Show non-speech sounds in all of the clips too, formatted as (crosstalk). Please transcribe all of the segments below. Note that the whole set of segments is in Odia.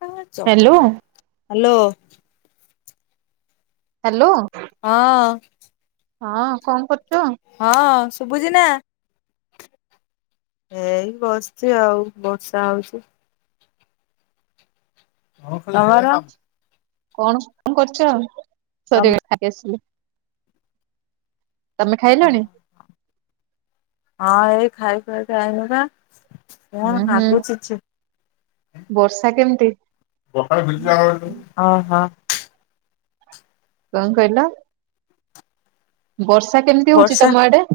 ତା ହ୍ୟାଲୋ ଚଗଲା ହ୍ୟାଲୋ। ହ୍ୟାଲୋ। ହଁ। ହଁ କଣ କରୁଛ? ହଁ ଶୁଭୁଛି ନା? ଏଇ ବସିଛି ଆଉ ବର୍ଷା ହଉଛି। ତମର କଣ କଣ କରିଛ ତମ ସରି ଗଲା ଖାଇ କି ଆସିଲି। ତମେ ଖାଇଲଣି? ହଁ ଏଇ ଖାଇ ପିଅ ଯାଇନୁ ବା। କଣ ଉ ହୁଁ ନାଗୁଛି ଛି ବର୍ଷା କେମିତି? ଅ ହ। କ କହିଲ? ବର୍ଷା କେମିତି ହଉଛି ବର୍ଷା ତମ ଆଡେ?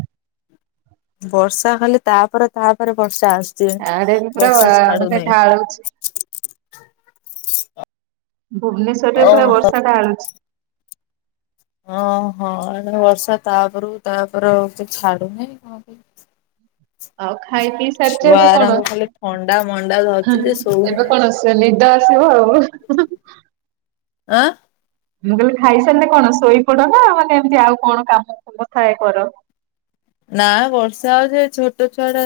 ବର୍ଷା ଖାଲି ତାପରେ ତାପରେ ବର୍ଷା ଆସୁଛି ଆଡେ ବି ପୁରା ବର୍ଷା ଛାଡୁ ମାନେ ନାଇ। ଢାଳୁଛି ହ ଭୁବନେଶ୍ଵରରେ ପୁରା ବର୍ଷା ଗାଳୁଛି। ହଁ ହଁ ଏ କାନି ବର୍ଷା ତାପରୁ ତାପରେ ଛାଡୁ ନାହିଁ। ଆଉ ଖାଇ ପିଇ ସାରିଛ ଛୁଆ ଏବେ କଣ ଗୁରାଙ୍କୁ ଖାଲି ଥଣ୍ଡା ମଣ୍ଡା ଧରିଛି ହେ ଯେ ଏବେ ଶୋଉନାହାନ୍ତି କଣ? ଚେ ନିଦ ଅସିବ ଆଉ। ଏଁ? ମୁଁ କହିଲି ଖାଇସାରିଲେ କଣ ଶୋଇପଡ ନା ମାନେ ଏମିତି ଆଉ କଣ କାମ କଥା କର? ନା ବର୍ଷା ହଉଛି ଏଇ ଛୋଟ ଛୁଆ ଟା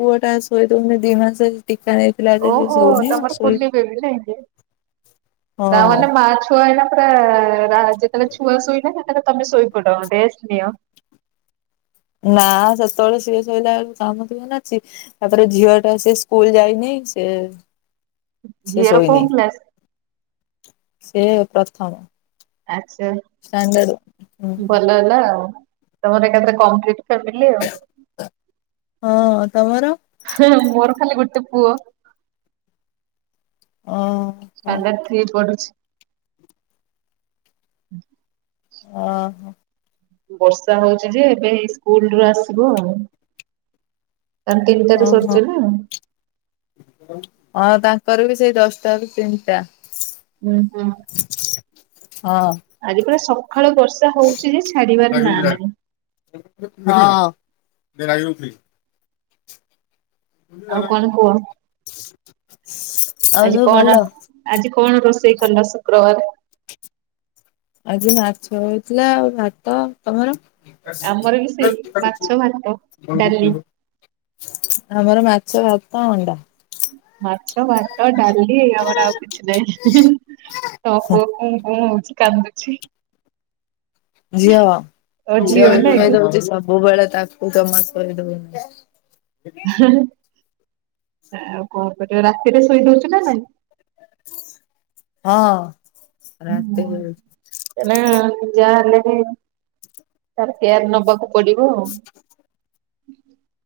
ପୁଅ ଟା ଶୁଆଇଦଉନି ଦି ମାସ ଟୀକା ନେଇ ଓହୋ ତମର କୁଲିବେ ବି ନା କି ତା ହଁ ମାନେ ମାଚ ଛୁଆ ହେଲା ପୁରା ରା ଯେତେବେଳେ ଛୁଆ ଶୋଇଲା ସେତେବେଳେ ତମେ ଶୋଇପଡ ରେଷ୍ଟ ନିଅ। ନା ସେତେବେଳେ ସିଏ ଶୋଇଲା ବେଳକୁ କାମ ଥିବ ନା ଅଛି। ତାପରେ ଝିଅ ଟା ସେ ସ୍କୁଲ ଯାଇନି ସେ ସେ ଝିଅର କୋଉ ଶୋଇନି କ୍ଲାସ୍ ସେ ପ୍ରଥମ ଆଛା ଷ୍ଟାଣ୍ଡାର୍ଡ ହୁଁ ଭଲ ହେଲା ଆଉ। ତମର ଏକାଥରେ କଂପ୍ଲିଟ୍ ଫ୍ୟାମିଲୀ ଆଉ। ହଁ ତମର ହେ ମୋର ଖାଲି ଗୋଟେ ପୁଅ। ଓ ଷ୍ଟାଣ୍ଡାର୍ଡ ଥ୍ରି ପଢୁଛି। ଓହୋ। ବର୍ଷା ହଉଚି ଯେ ଏବେ ଏଇ ସ୍କୁଲ ରୁ ଆସିବ ଆଉ। ତମେ ତିନିଟାରୁ ଓହୋ ସରୁଚି ନା? ହଁ ତାଙ୍କର ବି ସେଇ ଦଶଟାରୁ ତିନିଟା। ହୁଁ ହୁଁ। ହଁ। ଆଜି ପୁରା ସକାଳୁ ବର୍ଷା ହଉଚ ଯେ ଛାଡିବାର ନା ନାହିଁ। ହଁ। ଆଉ କଣ କୁହ? ଆଜି ସବୁ କଣ ଭଲ ରା ଆଜି କଣ ରୋଷେଇ କଲ ଶୁକ୍ରବାରେ? ଆଜି ମାଛ ହେଇଥିଲା ଆଉ ଭାତ। ତମର? ଆମର ବି ସେଇ ମାଛ ଭାତ ଡାଲି। (unintelligible) ଆମର ମାଛ ଭାତ ଅଣ୍ଡା। ମାଛ ଭାତ ଡାଲି ଲି ଆମର ଆଉ କିଛି ନାଇଁ। ତ ପୁଅ କୁଁ କୁଁ, ହଉଛି କାନ୍ଦୁଛି। ଝିଅ ତୋ ଝିଅ ନାଇଁ କି? ଉଠେଇଦୋଉଛି ସବୁବେଳେ ତାକ କୁ ଜମା ଶୋଇଦଉନି। ଆଉ କଣ କରିବ ରାତିରେ ଶୋଇଦୋଉଛି ନା ନାଇଁ? ହଁ, ରାତିରେ ନା ଯାହା ହେଲେ ବି ତାର କେୟାର ନବାକୁ ପଡ଼ିବ।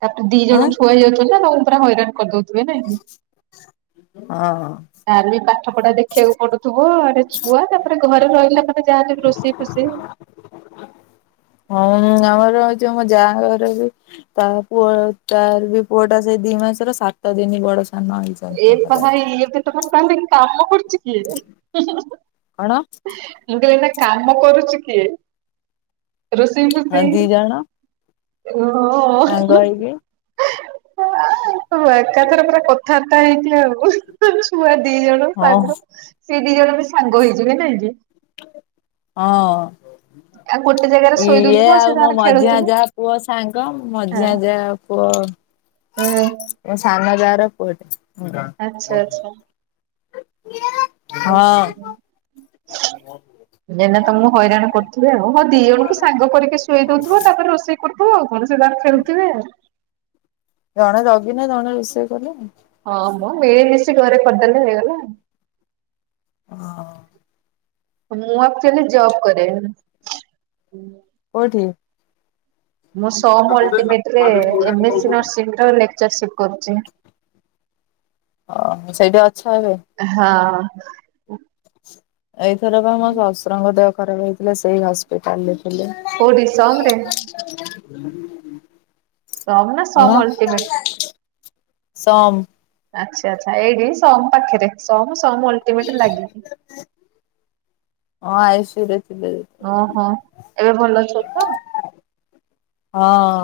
ତାକୁ ଦି ଜଣ ଆଁ ଛୁଆ ହେଇଯାଉଛନ୍ତି ତ ତାଙ୍କୁ ପୁରା ହଇରାଣ କରିଦଉ (unintelligible) ହଁ ତାର ବି ପାଠ ପଢା ଦେଖିବାକୁ ପଡୁଥିବ ଇଆଡ଼େ ଛୁ ଛୁଆ ତାପରେ ଘରେ ରହିଲା ପରେ ଯାହେଲେ ବି ରୋଷେଇ ଫୋସେଇ। ହଁ, (unintelligible) ଆମର ଯୋଉ ମୋ ଯା ଘର ଯୋଉ ତା ପୁଅ ତାର ବି ପୁଅ ଟା ସେଇ ଦି ମାସର ସାତ ଦିନି ବଡ ସାନ ହେଇଛି। ଏଇ ତ ଭାଇ ଇଏତ ଭଲପାନ୍ତିନି କାମ କରୁଛି କିଏ? କଣ? ମୁଁ କହିଲି ଏଇନା କାମ କରୁଛି କିଏ ରୋଷେଇ ହଁ ଫୋସେଇ? ଦି ଜଣ ଓ ସାଙ୍ଗ ଅଁ ହେଇକି ଅଁ ଆଁ ଏକାଥରେ ପୁରା କ ଥାବାର୍ତା ହେଇଥିବେ ଆଉ ଛୁଆ ଦି ଜଣ ହଁ ସାଙ୍ଗ ସେ ଦି ଜଣବି ସାଙ୍ଗ ହେଇଯିବେ ନାଇଁ କି? ହଁ। ଆଉ ଗୋଟେ ଜାଗାରେ ଶୋଇ ଇଏ ଦଉଥିବ ସେ ଆଉ ମୋ ତାର ମଝିଆ ଖେଳୁଥିବେ ଯା ପୁଅ ସାଙ୍ଗ ମଝିଆ ଯା ପୁଅ ହୁଁ। ମୋ ସାନ ଯାର ପୁଅଟେ। ଆଚ୍ଛା ଆଚ୍ଛା। (unintelligible) (unintelligible) ହଁ। ଏଇଁନା ତମକୁ ହଇରାଣ କରୁଥିବ ଆଉ। ହଁ, ଦି ଜଣଙ୍କୁ ସାଙ୍ଗ କରିକି ଶୋଇଦଉଥିବ ତାପରେ ରୋଷେଇ କରୁଥିବ ଆଉ କଣ ସିଏ ତାଙ୍କର ଖେଳୁଥିବେ। ଜଣେ ଜଗିଲେ ଜଣେ ରୋଷେଇ କଲେ ଆଉ। ହଁ, ମ ମିଳିମିଶି ଘରେ କରିଦେଲେ ହେଇଗଲା ଆଉ। ହଁ। ମୁଁ ଆକ୍ଚୁଆଲି ଜବ କରେ। କୋଉଠି? ମୁଁ ସମ ଅଲଟିମେଟରେ ଏମ ଏ ସି ନର୍ସିଂର ଲେକ୍ଚରସିପ୍ କରୁଛି। ଓହୋ ସେଇଠି ଅଛ ଏବେ? ହଁ ଏଇଥର ବା ମୋ ଶଶୁରଙ୍କ ଦେହ ଖରାପ ହେଇଥିଲା, ସେଇ ହସ୍ପିଟାଲରେ ଥିଲେ। କୋଉଠି ସମ୍ ରେ? ସମ୍ ନା ସମ୍ କଣ? ଅଲଟିମେଟ୍? ସମ୍। ଆଚ୍ଛା ଆଚ୍ଛା। ଏଇଠି ସମ୍ ପାଖରେ ସମ୍ ସମ୍ ଅଲଟିମେଟ୍ ଲାଗିକି ହଁ ଆଇସୁ ରେ ଥିଲେ। ଯେତେବେଳେ ହଁ। ଓହୋ ଏବେ ଭଲ ଅଛନ୍ତି ତ? ହଁ।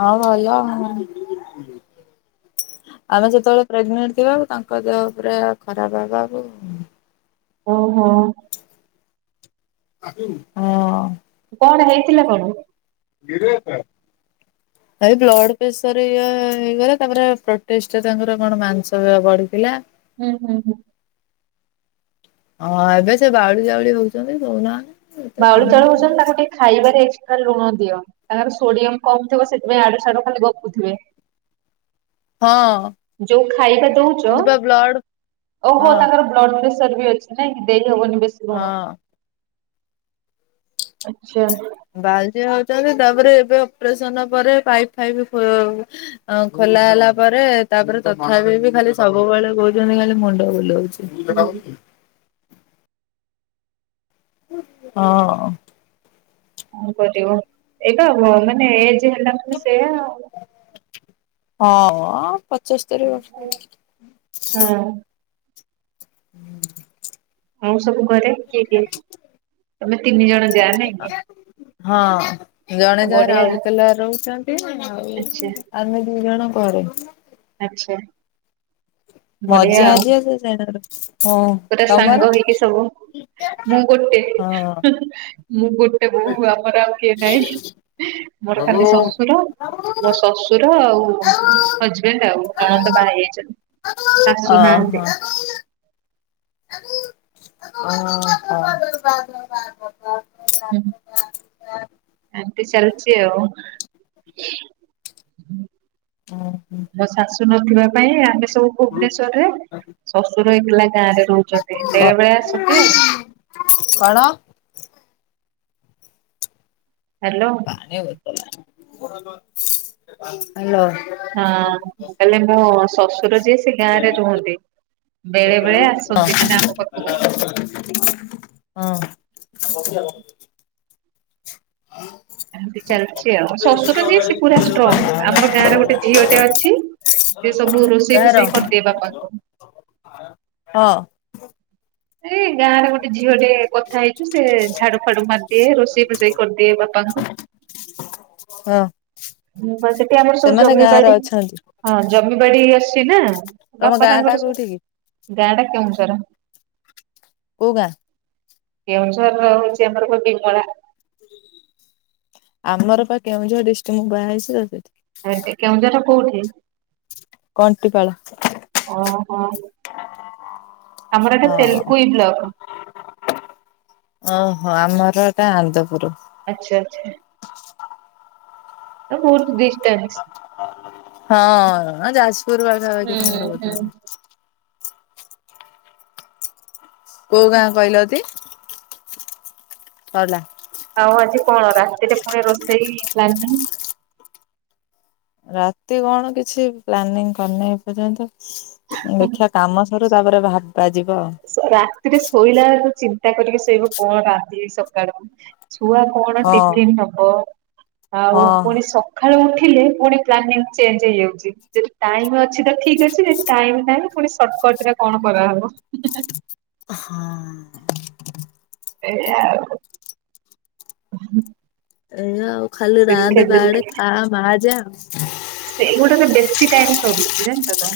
ହଁ ଭଲ ଆଉ ଆମେ ସେତେବେଳେ ପ୍ରେଗନେଣ୍ଟ ଥିବାକୁ ତାଙ୍କ ଦେହ ପୁରା ଖରାପ ହେବାକୁ ଓହୋ। ହଁ। କଣ ହେଇଥିଲା କଣ? କିଏରେ ବାପା? ଭାଇ ବ୍ଲଡ ପ୍ରେସର ଇଏ ହେଇଗଲା ତାପରେ ପ୍ରୋଟେଷ୍ଟରେ ତାଙ୍କର କଣ ମାଂସ ବଢିଥିଲା ହୁଁ ହୁଁ ହୁଁ। ହଁ ଏବେ ସେ ବାଉଳି ଚାଉଳି ହଉଛନ୍ତି କଉନା ବାଉଳି ଚାଉଳି ହଉଛନ୍ତି ତାକୁ ଟିକ୍ ଖାଇବାରେ ଏକ୍ସଟ୍ରା ଲୁଣ ଦିଅ। ତାଙ୍କର ସୋଡିୟମ କମ ଥିବ ସେଥିପାଇଁ ଆଡୁ ସ୍ୟାଡୁ ଖାଲି ଗପୁଥିବେ। ହଁ। ଯୋଉ ଖାଇବା ଦଉଛ କିନ୍ତୁ ବା ବ୍ଲଡ ଓ ହଁ ହ ତାଙ୍କର ବ ବ୍ଲଡ଼ ପ୍ରେସର ବି ଅଛି ନାଇଁକି ଦେଇହବନି ବେଶ ହଁ। ଆଚ୍ଛା। ବାଲଜିି ହଉଛନ୍ତି ତାପରେ ଏବେ ଅପରେସନ ପରେ ପାଇପ ଫାଇପ ଖୋ ଅ ଖୋଲା ହେଲା ପରେ ତାପରେ ତଥାପି ବି ଖାଲି ସବୁବେଳେ କହୁଛନ୍ତି ଖାଲି ମୁଣ୍ଡ ବୁଲଉଛି। (inaudible) ହୁଁ ହଁ। କଣ କରିବ ଏଇଟା ମାନେ ଏଜ୍ ହେଲା ମାନେ ସେୟା ଆାଉ। ହଁ ପଚସ୍ତରୀ ବର୍ଷ ହଁ। ହୁଁ ଆଉ ସବୁ ଘରେ କିଏ କିଏ ତମେ ତିନି ଜଣ ଯାଆ ନାଇଁକି? ହଁ ଜଣେ ଯା ରାଉରକେଲାରେ ରହୁଛନ୍ତି ଆଚ୍ଛା ଆଉ ଆମେ ଦି ଜଣ ଘରେ। ଆଛା। ମଝି ଆ ଯିଏ ସିଏ ସିଆଡେ ରଉ ଗୋଟେ ସାଙ୍ଗ ହେଇକି ସବୁ ମୁଁ ଗୋଟେ ହଁ ମୁଁ ଗୋଟ୍ ଗୋଟେ ବୋହୁ ଆମର ଆଉ କିଏ ନାଇଁ ମୋର ଖାଲି ଶ୍ୱଶୁର ମୋ ଶ୍ୱଶୁର ଆଉ ହଜ୍ ବେଣ୍ଡ ଆଉ ନଣନ୍ଦ ବାହା ହେଇଯାଇଚନ୍ତି। ଶାଶୁ ନାହାନ୍ତି। ଅ ହ। ହୁଁଉ। ଏମିନ୍ତି ଚାଲିଛି ଆଉ ଓ ହୋ ଆମ ଶାଶୁ ନଥିବା ପାଇଁ ଆମେ ସବୁ ଭୁବନେଶୂରରେ ଶ୍ୱଶୁର ଏକେ ଲା ଗାଁ ରେ ରହୁଛନ୍ତି ବେଳେ ବେଳେ ଆସନ୍ତି ଆଉ କଣ ହ୍ୟାଲୋ (inaudible) ହାଲୋ ହଁ ହେଲେ ମୋ ଶଶୁର ଯିଏ ସେ ଗାଁ ରେ ରୁହନ୍ତି ବେଳେ ବେଳେ ଆସନ୍ତି ମାନେ ଆମ ପାଖକୁ ହଁ ହଁ ଏମିତି ଚାଲିଛି ଆଉ ଶ୍ୱଶୁର ଯିଏ ସେ ପୁରା ଷ୍ଟ୍ରଙ୍ଗ ହଁ ଆମର ଗାଁରେ ଗୋଟେ ଝିଅଟେ ଅଛି ସେ ସବୁ ରୋଷେଇ କାର ଫୋଷେଇ କରିଦିଏ ବାପାଙ୍କୁ ହଁ ଏଇ ଗାଁରେ ଗୋଟେ ଝିଅ ଟେ କଥା ହେଇଛୁ ସେ ଝାଡୁ ଫାଡୁ ମାରିଦିଏ ରୋଷେଇ ଫୋଷେଇ କରିଦିଏ ବାପାଙ୍କୁ ହଁ ହୁଁ ବା ସେଠି ଆମର ସବୁ ସେମାନେ ଗାଁ ରେ ଜମିିବାଡି ଅଛନ୍ତି। ହଁ ଜମି ବାଡି ଅଛି ନା ତମ ବାପା ଗାଁ ଟା ତାଙ୍କର ସବୁ କୋଉଠି କି ଗାଁ ଟା କେଉଁଝର କୋଉ ଗାଁ କେଉଁଝରର ହଉଛି ଆମର ଗୋ ବିମଳା ଆମର ପା କେଉଁଝର ଡିଷ୍ଟିକି ମୁଁ ବାହା ହେଇଛି ତ ସେଠି ଆଉ ଏଠି କେଉଁଝର କୋଉଠି କଣ୍ଟିପାଳ ଓହୋ ଆମର ଏଟା ହଁ ତେଲକୋଇ ବ୍ଲକ ଓହୋ ଆମର ଏଟା ଆନ୍ଦପୁର ଆଚ୍ଛା ଆଚ୍ଛା ବହୁତ ଡିଟେନ୍ସ (inaudible) ହଁ ଯାଜପୁର ପାଖ କି ହୁଁ ତମର ହୁଁ। କଥା ହବ କୋଉ ଗାଁ କହିଲତି ସଇଲା ଆଉ ଆଜି କଣ ରାତିରେ ପୁଣି ରୋଷେଇ ହେଲାଣି ରାତି କଣ କିଛି ପ୍ଲାନିଂ କରିନି ଏ ପର୍ଯ୍ୟନ୍ତ ଦେଖିବା କାମ ସରୁ ତାପରେ ଭାବିବା ଯିବ ଆଉ ରାତିରେ ଶୋଇଲା ବେଳୁ ଚିନ୍ତା କରିକି ଶୋଇବ କଣ ରାନ୍ଧିଵି ସକାଳୁ ଛୁଆ କଣ ଆଉ ଟିଫିନ ହବ ଆଉ ହଁ ପୁଣି ସକାଳୁ ଉଠିଲେ ପୁଣି ପ୍ଲାନିଂ ଚେଞ୍ଜ ହେଇଯାଉଛି ଯଦି ଟାଇମ ଅଛି ତ ଠିକ ଅଛି ଟାଇମ୍ ନାହିଁ ପୁଣି ସର୍ଟକଟ ରେ କଣ କରାହବ ହଁ ଏହା ଆଉ ଏହା ଆଉ ଖାଲି ରାନ୍ଧ ସେଥି ବାହାଡେ ଖା ମାହାଜେ ଆଉ ସେଗୁଡା ତ ବେଶୀ ଟାଇମ ସରୁଛି ଜାଣିଛ ତ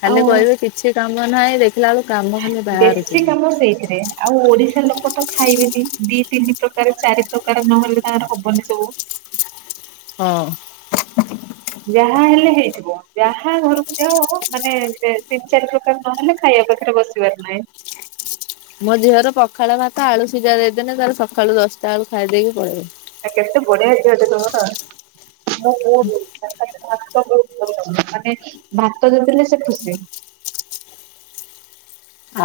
ଖାଲି ଆଉ କହିବେ କିଛି କାମ ନାହିଁ ଦେଖିଲା ବେଳୁ କାମ ଖାଲି ବାହାରୁଛି ବେଶୀ କାମ ସେଇଥିରେ ଆଉ ଓଡିଶା ଲୋକ ତ ଖାଇବେନି ଦି ତିନି ପ୍ରକାର ଚାରି ପ୍ରକାର ନହେଲେ ତାଙ୍କର ହବନି ସବୁ ହଁ ଯାହା ହେଲେ ହେଇଥିବ ଯାହା ଘରକୁ ଯାଅ ମାନେ ତିନି ଚାରି ପ୍ରକାର ନହେଲେ ଖାଇଆ ପାଖରେ ବସି ମେ ଫ୍ଲାଏ। ମୋ ଝିଅର ପଖାଳ ଭାତ ଆଳୁ ସିଝା ଦେଇଦେଲେ ତାର ସକାଳୁ ଦଶଟା ବେଳୁ ଖାଇ ଦେଇକି ପଳେଇବ। ଆ କେତେ ବଢିଆ ଝିଅଟେ ତମର? ମୁଁ ବହୁତ ଭାତ ପାଇଁ ଭଲ ମାନେ ଭାତ ଦେଇଦେଲେ ସେ ଖୁସି।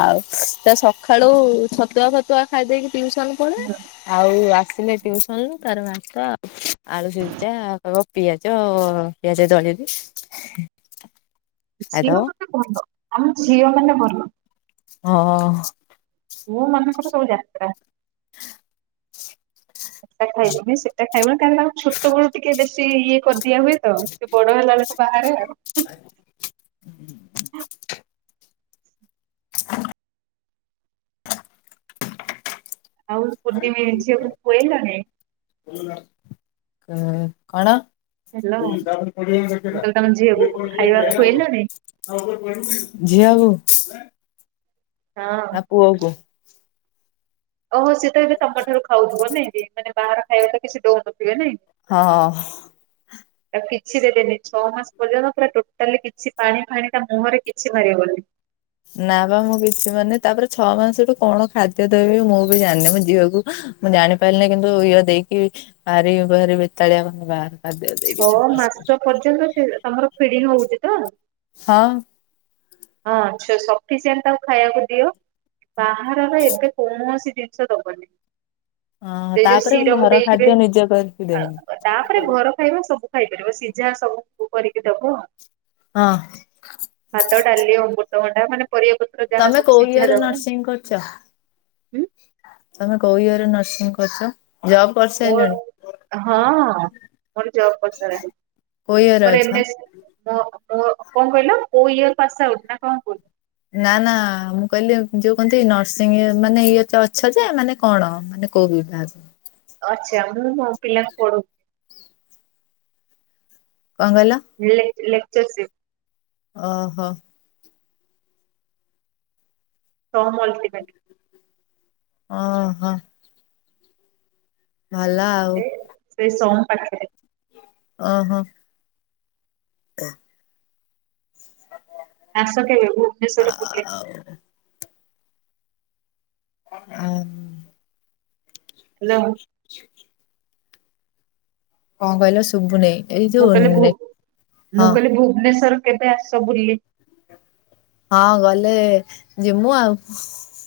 ଆଉ ସେ ତ ସଖାଳୁ ଛତୁଆ ଫତୁଆ ଖାଇଦେଇକି ଟିୟୁସନ୍ କୁ ହଁ। ଆଉ ଆସିଲେ ଟିୟୁସନ୍ ରୁୁ ତାର ଭାତ ଆଉ। ଆଳୁ ସିଜା ତାକୁ ପିଆଜ ପିଆଜ ଦଳିବି। ଖାଇଦବ। ଝିଅ କଥା କୁହନ୍ତୁ ଆମ ଝିଅ ମାନେ ଭଲ। ହଁ। ପୁଅ ମାନଙ୍କର ସବୁ ଯାତ୍ରା। ଏଇଟା ଖାଇବୁନି ସେଟା ଖାଇବୁନି କାରଣ ତାଙ୍କୁ ଛୋଟ ବେଳୁ ଟିକେ ବେଶୀ ଇଏ କରି ଦିଆ ହୁଏ ତ, ସେ ବଡ ହେଲା ବେଳକୁ ବାହାରେ ଆଉ। (unintelligible) (unintelligible) ଆଉ କୁନି ଝିଅକୁ ଖୁଅଇଲଣି? କଣ? ହ୍ୟାଲୋ ମୁଁ କହିଲି ତମ ଝିଅକୁ ଖାଇବା ଖୁଆଇଲଣି? (unintelligible) ଝିଅକୁ ହଁ। ନା ପୁଅକୁ? ଓହୋ ସେ ତ ଏବେ ତମ ଠାରୁ ଖାଉଥିବ ନାଇଁ କି ମାନେ ବାହାର ଖାଇବା ତ କିଛି ଦଉନଥିବେ ନାଇଁ? ହଁ। ତାକୁ କିଛି ଦେବେନି ଛଅ ମାସ ପର୍ଯ୍ୟନ୍ତ ପୁରା ଟୋଟାଲି କିଛି ପାଣି ଫାଣି ତା ମୁହଁରେ କିଛି ମାରିବନି। ନା ବା ମୁଁ କିଛି ମାନେ ତାପରେ ଛଅ ମାସଠୁ କଣ ଖାଦ୍ୟ ଦେବି ମୁଁ ବି ଜାଣିନି, ମୋ ଝିଅକୁ ମୁଁ ଜାଣି ପାରିଲିନି କିନ୍ତୁ ଇଅ ଦେଇକି ଭାରି ବାହାରି ବେତାଳିଆ କ ବାହ। ଛଅ ମାସ ପର୍ଯ୍ୟନ୍ତ ସେ ତମର ଫିଡିଙ୍ଗ ହଉଛି ତ? ହଁ। ହଁ ଛ ସଫିସେଣ୍ଟ ତାକୁ ଖାଇଆକୁ ଦିଅ। ବାହାରର ଏବେ କୌଣସି ଜିନିଷ ଦବନି। ହଁ ସେ ଯୋଉ ତାପରେ ମୁଁ ସିରପ ଘର ଦେଇଥିବେ ଖାଦ୍ୟ ନିଜେ କରିକି ଦେମି ତାପରେ ଘର ଖାଇବା ସବୁ ଖାଇପାରିବ ସିଝା ସବୁ କରିକି ଦବ। ହଁ। ଭାତ, ଡାଲି, ଅମୃତଭଣ୍ଡା ମାନେ ପରିବା ପତ୍ର ଯାହା ସବୁ ସିଝା ଦବ। କଣ କରୁଛ? ତମେ କୋଉ ଇଏରେ ନର୍ସିଂ କରିଛ ଜବ୍? ମୋର କରିସାରିଲଣି? ହଁ ମୋର ଜବ କରିସାରିଲାଣି। କୋଉ ଇଏରେ ମୋର ଏମ ଅଛ? ଏସ୍ (unintelligible) କଣ କହିଲ କୋ ଇୟର ପାସ୍ ଆଉଟ ନା କଣ କୁଅନ୍ତୁ। ନା ନା ମୁଁ କହିଲି ଯୋଉ କହନ୍ତି ନର୍ସିଂ ମାନେ ଇଏ ଅଛ ଯେ ମାନେ କଣ ମାନେ? କୋଉ ବିଭାଗ? ଅଛି ଆଉ ମୁଁ ମୋ ପିଲାଙ୍କୁ ପଢଉ କଣ କହିଲ? (unintelligible) ଲେକ୍ଚରସିପ୍। ଓହୋ। ସମ୍ ଅଲ୍ଟିମେଟ୍। ଅଁ ହଁ। ଭଲ ଆଉ। ଏ ସେଇ ସମ୍ ପାଖରେ। ଓହୋ। ବା- ସାନିଆ। ଆସ କେବେ ଭୁବନେଶ୍ୱର ବୁଲିବା। ଉଁ ହୁଁ। ହ୍ୟାଲୋ। ଛୁରୀ। କଣ କହିଲ ଶୁବୁନେଇଁ? ମୁଁ କହିଲି ଭୁ ମୁଁ କହିଲି ଭୁବନେଶ୍ୱର କେବେ ଆସ ବୁଲି। ହଁ ଗଲେ ଯିମୁ ଆଉ।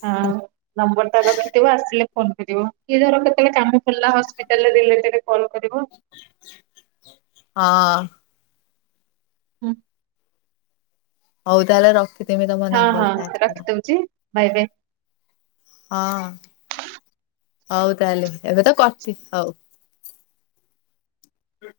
ହଁ ଆଉ ନମ୍ବରଟା ରଖି ଯେତେବେଳେ ଆସିଲେ ଫୋନ୍ କରିବ କିଏ ଧର କେତେବେଳେ କାମ ପଡିଲା ହସ୍ପିଟାଲ ରିଲେଟେଡ୍‌ କଲ୍ କରିବ। ହଁ। ହୁଁ। ହୋଉ ତାହେଲେ ର ହଁ ହଁ ରଖି ଦଉଛି ବାଏ ବାଏ। ହଁ। ହୋଉ ତାହେଲେ ଏବେ ତ କରତି ହଉ। ହ।